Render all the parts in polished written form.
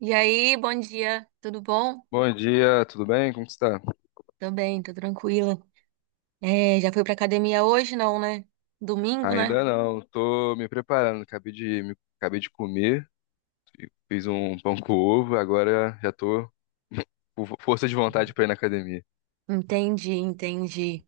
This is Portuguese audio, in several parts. E aí, bom dia, tudo bom? Bom dia, tudo bem? Como que está? Tô bem, tô tranquila. É, já fui pra academia hoje, não, né? Domingo, né? Ainda não, tô me preparando. Acabei de comer, fiz um pão com ovo, agora já tô com força de vontade para ir na academia. Entendi, entendi.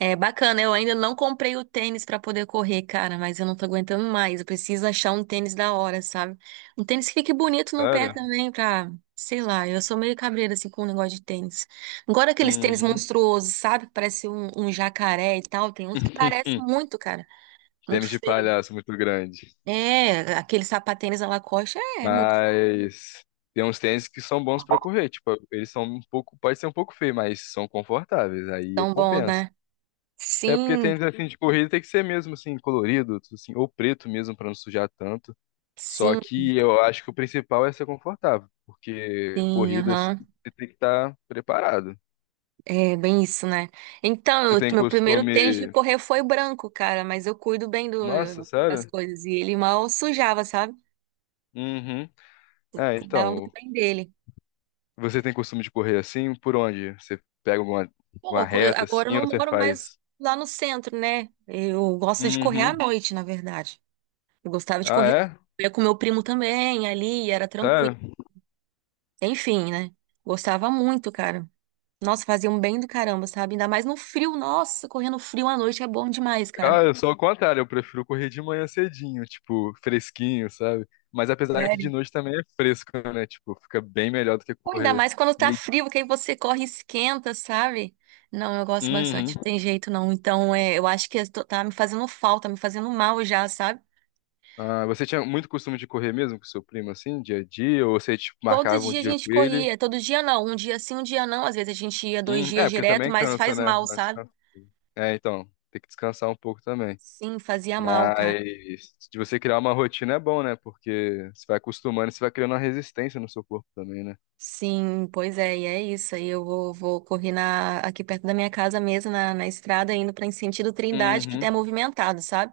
É bacana, eu ainda não comprei o tênis pra poder correr, cara, mas eu não tô aguentando mais. Eu preciso achar um tênis da hora, sabe? Um tênis que fique bonito no pé Claro? também, pra, sei lá, eu sou meio cabreira assim com o negócio de tênis. Agora aqueles tênis Uhum. monstruosos, sabe? Que parece um jacaré e tal, tem uns que parecem muito, cara. Muito Tênis de feio. palhaço muito grande. É, aquele sapatênis à Lacoste é muito Mas tem uns tênis que são bons para correr, tipo, eles são um pouco, pode ser um pouco feio, mas são confortáveis, aí tão bom, compensa. né? É porque Sim, tênis assim de corrida tem que ser mesmo assim colorido, assim, ou preto mesmo para não sujar tanto. Só sim, que eu acho que o principal é ser confortável, porque sim, corridas aham. você tem que estar preparado. É bem isso, né? Então, Você tem meu primeiro tênis de costume. correr foi branco, cara, mas eu cuido bem Nossa, das sério? coisas. E ele mal sujava, sabe? Uhum. É, Cuidava muito então, bem dele. você tem costume de correr assim? Por onde? Uma Pô, reta agora eu assim ou não você moro mais faz? lá no centro, né? Eu gosto de correr à Uhum. noite, na verdade. Eu gostava de Ah, correr. é? Eu ia com meu primo também ali, era tranquilo. Sério? Enfim, né? Gostava muito, cara. Nossa, fazia um bem do caramba, sabe? Ainda mais no frio. Nossa, correndo frio à noite é bom demais, cara. Ah, eu sou ao contrário, eu prefiro correr de manhã cedinho, tipo, fresquinho, sabe? Mas apesar que Sério? de noite também é fresco, né? Tipo, fica bem melhor do que Ou ainda correr mais quando tá meio. frio, que aí você corre e esquenta, sabe? Não, eu gosto bastante. Uhum. Não tem jeito, não. Então, é, eu acho que tá me fazendo falta, me fazendo mal já, sabe? Ah, você tinha muito costume de correr mesmo com seu primo, assim, dia a dia? Ou você, tipo, Todo marcava um dia a dia gente com ele? corria. Todo dia não. Um dia sim, um dia não. Às vezes a gente ia dois dias É, porque direto, também mas cansa, faz né? mal, Dá sabe? descanso. É, então, tem que descansar um pouco também. Sim, fazia mal, cara. Mas de você criar uma rotina é bom, né? Porque você vai acostumando, e você vai criando uma resistência no seu corpo também, né? Sim, pois é, e é isso. Aí eu vou correr aqui perto da minha casa mesmo, na estrada, indo para em sentido Trindade, que Uhum. é movimentado, sabe?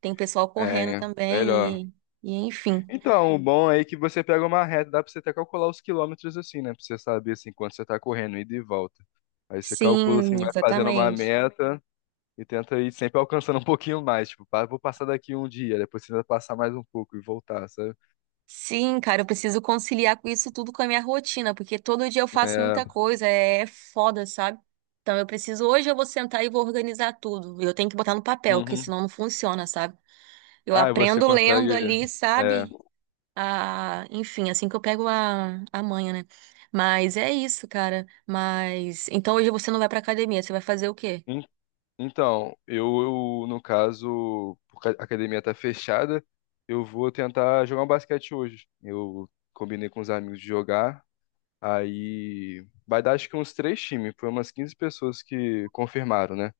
Tem pessoal correndo É, melhor. também e enfim. Então, o bom aí é que você pega uma reta, dá pra você até calcular os quilômetros assim, né? Pra você saber assim quanto você tá correndo, ida e volta. Aí você calcula Sim, assim, vai fazendo uma exatamente. meta. E tenta ir sempre alcançando um pouquinho mais. Tipo, pá, vou passar daqui um dia, depois tenta passar mais um pouco e voltar, sabe? Sim, cara, eu preciso conciliar com isso tudo com a minha rotina, porque todo dia eu faço muita É. coisa, é foda, sabe? Então eu preciso, hoje eu vou sentar e vou organizar tudo. Eu tenho que botar no papel, porque Uhum. senão não funciona, sabe? Eu Ah, e você aprendo lendo consegue. ali, É. sabe? Enfim, assim que eu pego a manha, né? Mas é isso, cara. Mas então hoje você não vai pra academia, você vai fazer o quê? En- Então, no caso, porque a academia tá fechada, eu vou tentar jogar um basquete hoje. Eu combinei com os amigos de jogar. Aí vai dar acho que uns três times, foi umas 15 pessoas que confirmaram, né?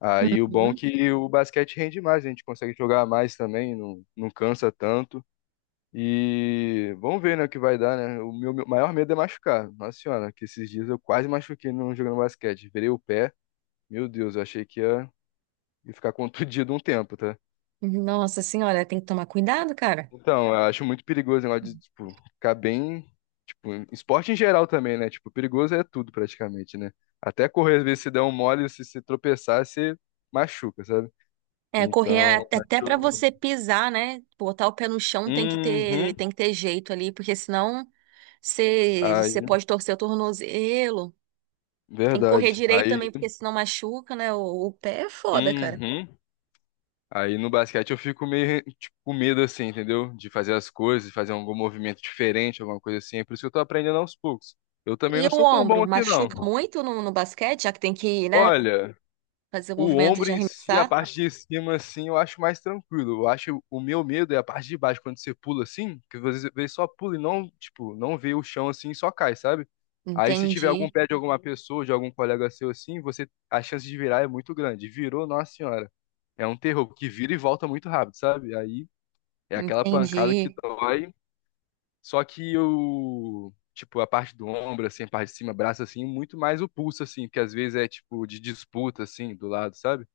Aí o bom é Uhum. que o basquete rende mais, a gente consegue jogar mais também, não cansa tanto. E vamos ver, né, o que vai dar, né? Meu maior medo é machucar. Nossa senhora, que esses dias eu quase machuquei no jogando basquete. Virei o pé. Meu Deus, eu achei que ia ficar contundido um tempo, tá? Nossa senhora, tem que tomar cuidado, cara. Então, eu acho muito perigoso o negócio de, tipo, ficar bem. Tipo, em esporte em geral também, né? Tipo, perigoso é tudo praticamente, né? Até correr, às vezes, se der um mole, se tropeçar, você machuca, sabe? É, correr Então, até pra acho- você pisar, né? Botar o pé no chão Uhum. tem que ter jeito ali, porque senão você Aí, pode torcer o tornozelo. Tem que correr verdade. direito também, Aí, porque senão machuca, né? O pé é foda, cara. uhum. Aí no basquete eu fico meio tipo, com medo assim, entendeu? De fazer as coisas, de fazer algum movimento diferente, alguma coisa assim. É por isso que eu tô aprendendo aos poucos. Eu também E não o sou tão bom ombro? assim, Machuca não. muito no basquete, já que tem que né? Olha, Fazer o o movimento ombro de em si, a arremessar? parte de cima, assim, eu acho mais tranquilo. Eu acho o meu medo é a parte de baixo, quando você pula assim, que você vê só pula e não, tipo, não vê o chão assim e só cai, sabe? Aí se tiver algum Entendi, pé de alguma pessoa, de algum colega seu assim, você a chance de virar é muito grande. Virou, nossa senhora. É um terror, porque vira e volta muito rápido, sabe? Aí é aquela pancada que entendi. dói, só que o, tipo, a parte do ombro, assim, a parte de cima, braço, assim, muito mais o pulso, assim, que às vezes é, tipo, de disputa, assim, do lado, sabe?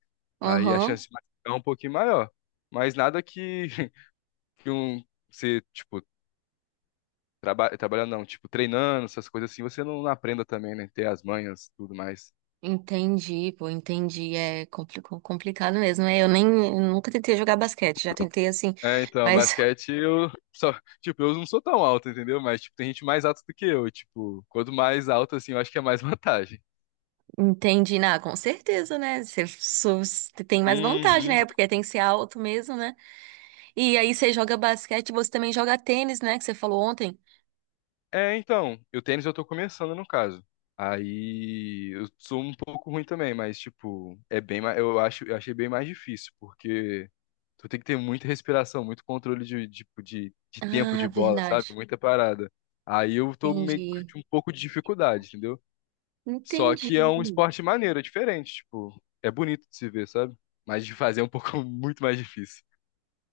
Aí a Aham, chance de machucar é um pouquinho maior. Mas nada que, que um, você, tipo, trabalhando, não, tipo, treinando, essas coisas assim, você não aprenda também, né? Ter as manhas, tudo mais. entendi, pô, entendi. É complicado mesmo, né? Eu nunca tentei jogar basquete, já tentei assim, É, então, mas basquete, eu só, tipo, eu não sou tão alto, entendeu? Mas, tipo, tem gente mais alta do que eu, e, tipo, quanto mais alto, assim, eu acho que é mais vantagem. entendi, na com certeza, né? Você você tem mais vantagem, Uhum. né? Porque tem que ser alto mesmo, né? E aí você joga basquete, você também joga tênis, né? Que você falou ontem. É, então, o tênis eu tô começando no caso. Aí eu sou um pouco ruim também, mas tipo, é bem, eu acho, eu achei bem mais difícil, porque tu tem que ter muita respiração, muito controle de tempo Ah, de bola, sabe? verdade. Muita parada. Aí eu tô meio que Entendi. com um pouco de dificuldade, entendeu? Só Entendi. que é um esporte maneiro, é diferente, tipo, é bonito de se ver, sabe? Mas de fazer é um pouco muito mais difícil.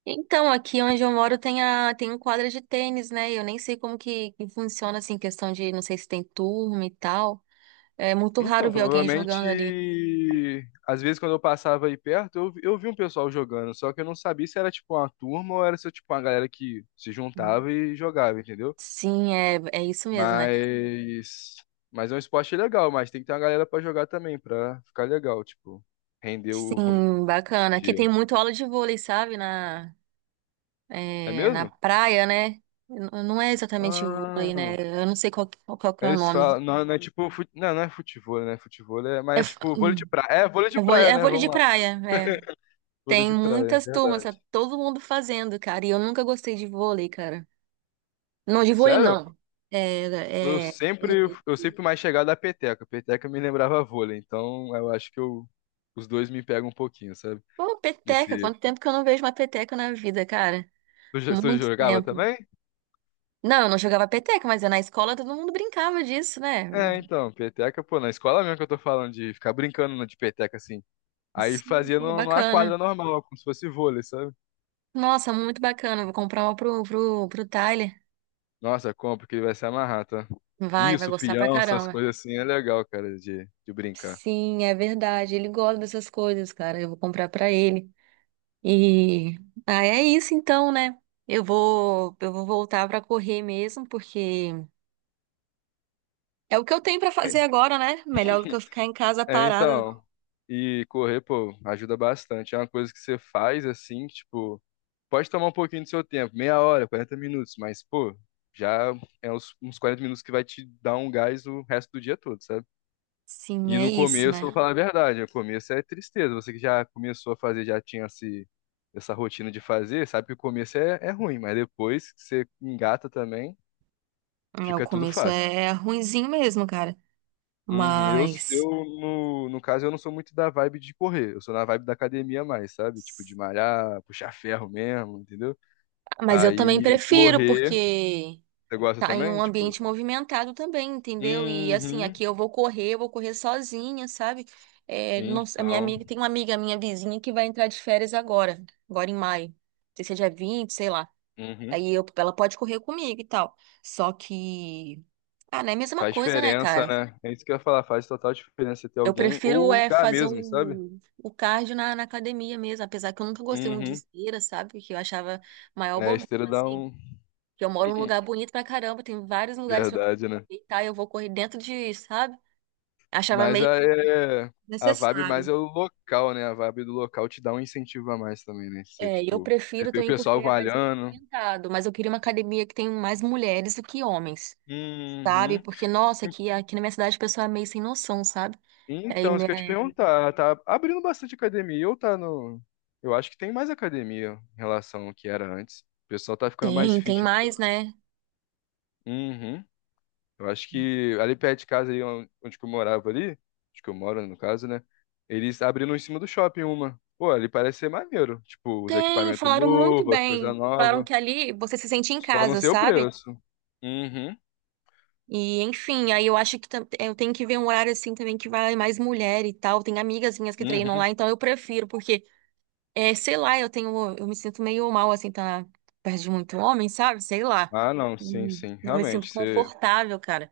Então, aqui onde eu moro tem a tem um quadra de tênis, né? Eu nem sei como que funciona assim, questão de não sei se tem turma e tal. É muito Então, raro ver alguém jogando ali. provavelmente, às vezes quando eu passava aí perto, eu vi um pessoal jogando, só que eu não sabia se era tipo uma turma ou era se tipo uma galera que se juntava e jogava, entendeu? Sim, é, é isso mesmo, né? Mas, mas é um esporte legal, mas tem que ter uma galera pra jogar também, pra ficar legal, tipo, render o Sim, bacana. Aqui tem dia. muito aula de vôlei, sabe? É É, na mesmo? praia, né? Não é exatamente vôlei, Ah, né? Eu não sei qual, qual, qual que é o eles falam, nome. Não é tipo, não, não é futebol, né? Futebol é, É, mas é tipo vôlei de praia. É, vôlei de praia, é né? vôlei Vamos de lá. praia, é. Vôlei Tem de praia, é muitas turmas, tá verdade. todo mundo fazendo, cara. E eu nunca gostei de vôlei, cara. Não, de vôlei Sério? não. É, Eu é... eu sempre mais chegado à peteca. Peteca me lembrava vôlei, então eu acho que eu, os dois me pegam um pouquinho, sabe? Pô, peteca, Desse, quanto tempo que eu não vejo uma peteca na vida, cara? tu, tu Muito jogava tempo. também? Não, eu não jogava peteca, mas na escola todo mundo brincava disso, né? É, então, peteca, pô, na escola mesmo que eu tô falando de ficar brincando de peteca assim. Aí Sim, fazia pô, numa bacana. quadra normal, como se fosse vôlei, sabe? Nossa, muito bacana. Vou comprar uma pro Tyler. Nossa, compra que ele vai se amarrar, tá? Vai Isso, gostar pra peão, essas caramba. coisas assim é legal, cara, de brincar. Sim, é verdade. Ele gosta dessas coisas, cara. Eu vou comprar pra ele. E ah, é isso então, né? Eu vou voltar pra correr mesmo, porque é o que eu tenho pra fazer agora, né? Melhor do que eu ficar em casa É, parada. então. E correr, pô, ajuda bastante. É uma coisa que você faz assim, tipo. Pode tomar um pouquinho do seu tempo, meia hora, 40 minutos, mas, pô, já é uns 40 minutos que vai te dar um gás o resto do dia todo, sabe? Sim, E é no isso, começo, eu vou né? falar a verdade, no começo é tristeza. Você que já começou a fazer, já tinha esse, essa rotina de fazer, sabe que o começo é, é ruim, mas depois que você engata também, É, o fica tudo começo fácil. é ruinzinho mesmo, cara. Uhum. Eu, Mas. eu no, no caso, eu não sou muito da vibe de correr, eu sou na vibe da academia mais, sabe? Tipo, de malhar, puxar ferro mesmo, entendeu? Mas eu também Aí, prefiro, correr, porque você gosta tá em um também? ambiente Tipo. movimentado também, entendeu? E assim, Uhum. aqui eu vou correr sozinha, sabe? É, a minha Então, amiga, tem uma amiga minha vizinha que vai entrar de férias agora, agora em maio. Não sei se é dia 20, sei lá. uhum. Aí eu, ela pode correr comigo e tal. Só que. Ah, não é a mesma Faz coisa, né, diferença, cara? né? É isso que eu ia falar, faz total diferença ter Eu alguém ou prefiro o é lugar fazer mesmo, sabe? O cardio na academia mesmo, apesar que eu nunca gostei muito de Uhum. esteira, sabe? Porque eu achava maior É, a bobeira, esteira dá assim. um. Que eu moro num lugar bonito pra caramba, tem vários lugares pra Verdade, né? deitar e eu vou correr dentro de, sabe? Achava Mas meio a, é- a vibe mais necessário. é o local, né? A vibe do local te dá um incentivo a mais também, né? Você, É, e eu tipo, você prefiro vê o também porque pessoal é mais malhando. movimentado, mas eu queria uma academia que tem mais mulheres do que homens, sabe? Uhum. Porque, nossa, En- aqui na minha cidade o pessoal é meio sem noção, sabe? Aí, Então, isso né, que eu ia te perguntar, tá abrindo bastante academia ou tá no. Eu acho que tem mais academia em relação ao que era antes. O pessoal tá ficando mais tem, tem fit. Né? mais, né? Uhum. Eu acho que ali perto de casa, ali onde que eu morava ali, onde que eu moro, no caso, né? Eles abriram em cima do shopping uma. Pô, ali parece ser maneiro. Tipo, os Tem, equipamentos falaram muito novos, as coisas bem. Falaram novas. que ali você se sente em Só não casa, sei o sabe? preço. Uhum, E enfim, aí eu acho que eu tenho que ver um horário assim também que vai mais mulher e tal. Tem amigas minhas que treinam lá, uhum. então eu prefiro, porque, é, sei lá, eu me sinto meio mal assim, tá perto de muito homem, sabe? Sei lá. Ah, não, sim, sim. Não me sinto Realmente, você... confortável, cara.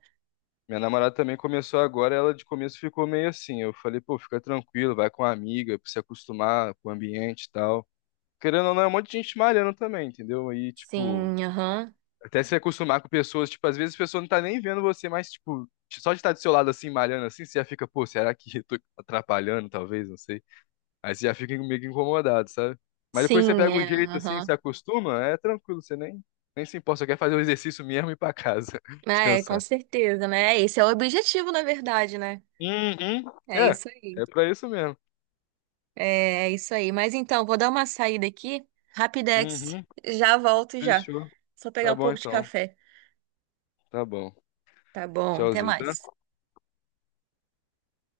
Minha namorada também começou agora, ela de começo ficou meio assim. Eu falei, pô, fica tranquilo, vai com a amiga, pra se acostumar com o ambiente e tal. Querendo ou não, é um monte de gente malhando também, entendeu? Aí, tipo, Sim, aham. até se acostumar com pessoas, tipo, às vezes a pessoa não tá nem vendo você, mas, tipo, só de estar do seu lado assim, malhando assim, você já fica, pô, será que eu tô atrapalhando, talvez, não sei. Aí você já fica meio que incomodado, sabe? Mas depois você Sim, pega o é, jeito assim, aham. se acostuma, é tranquilo, você nem, nem se importa, só quer fazer o exercício mesmo e ir pra casa, Ah, é, com descansar. certeza, né? Esse é o objetivo, na verdade, né? Uhum. É É, isso aí. é pra isso mesmo. É é isso aí. Mas então, vou dar uma saída aqui. Rapidex. Uhum. Já volto já. Fechou. Só Tá pegar um bom pouco de então. café. Tá bom. Tá bom, até Tchauzinho, tá? mais.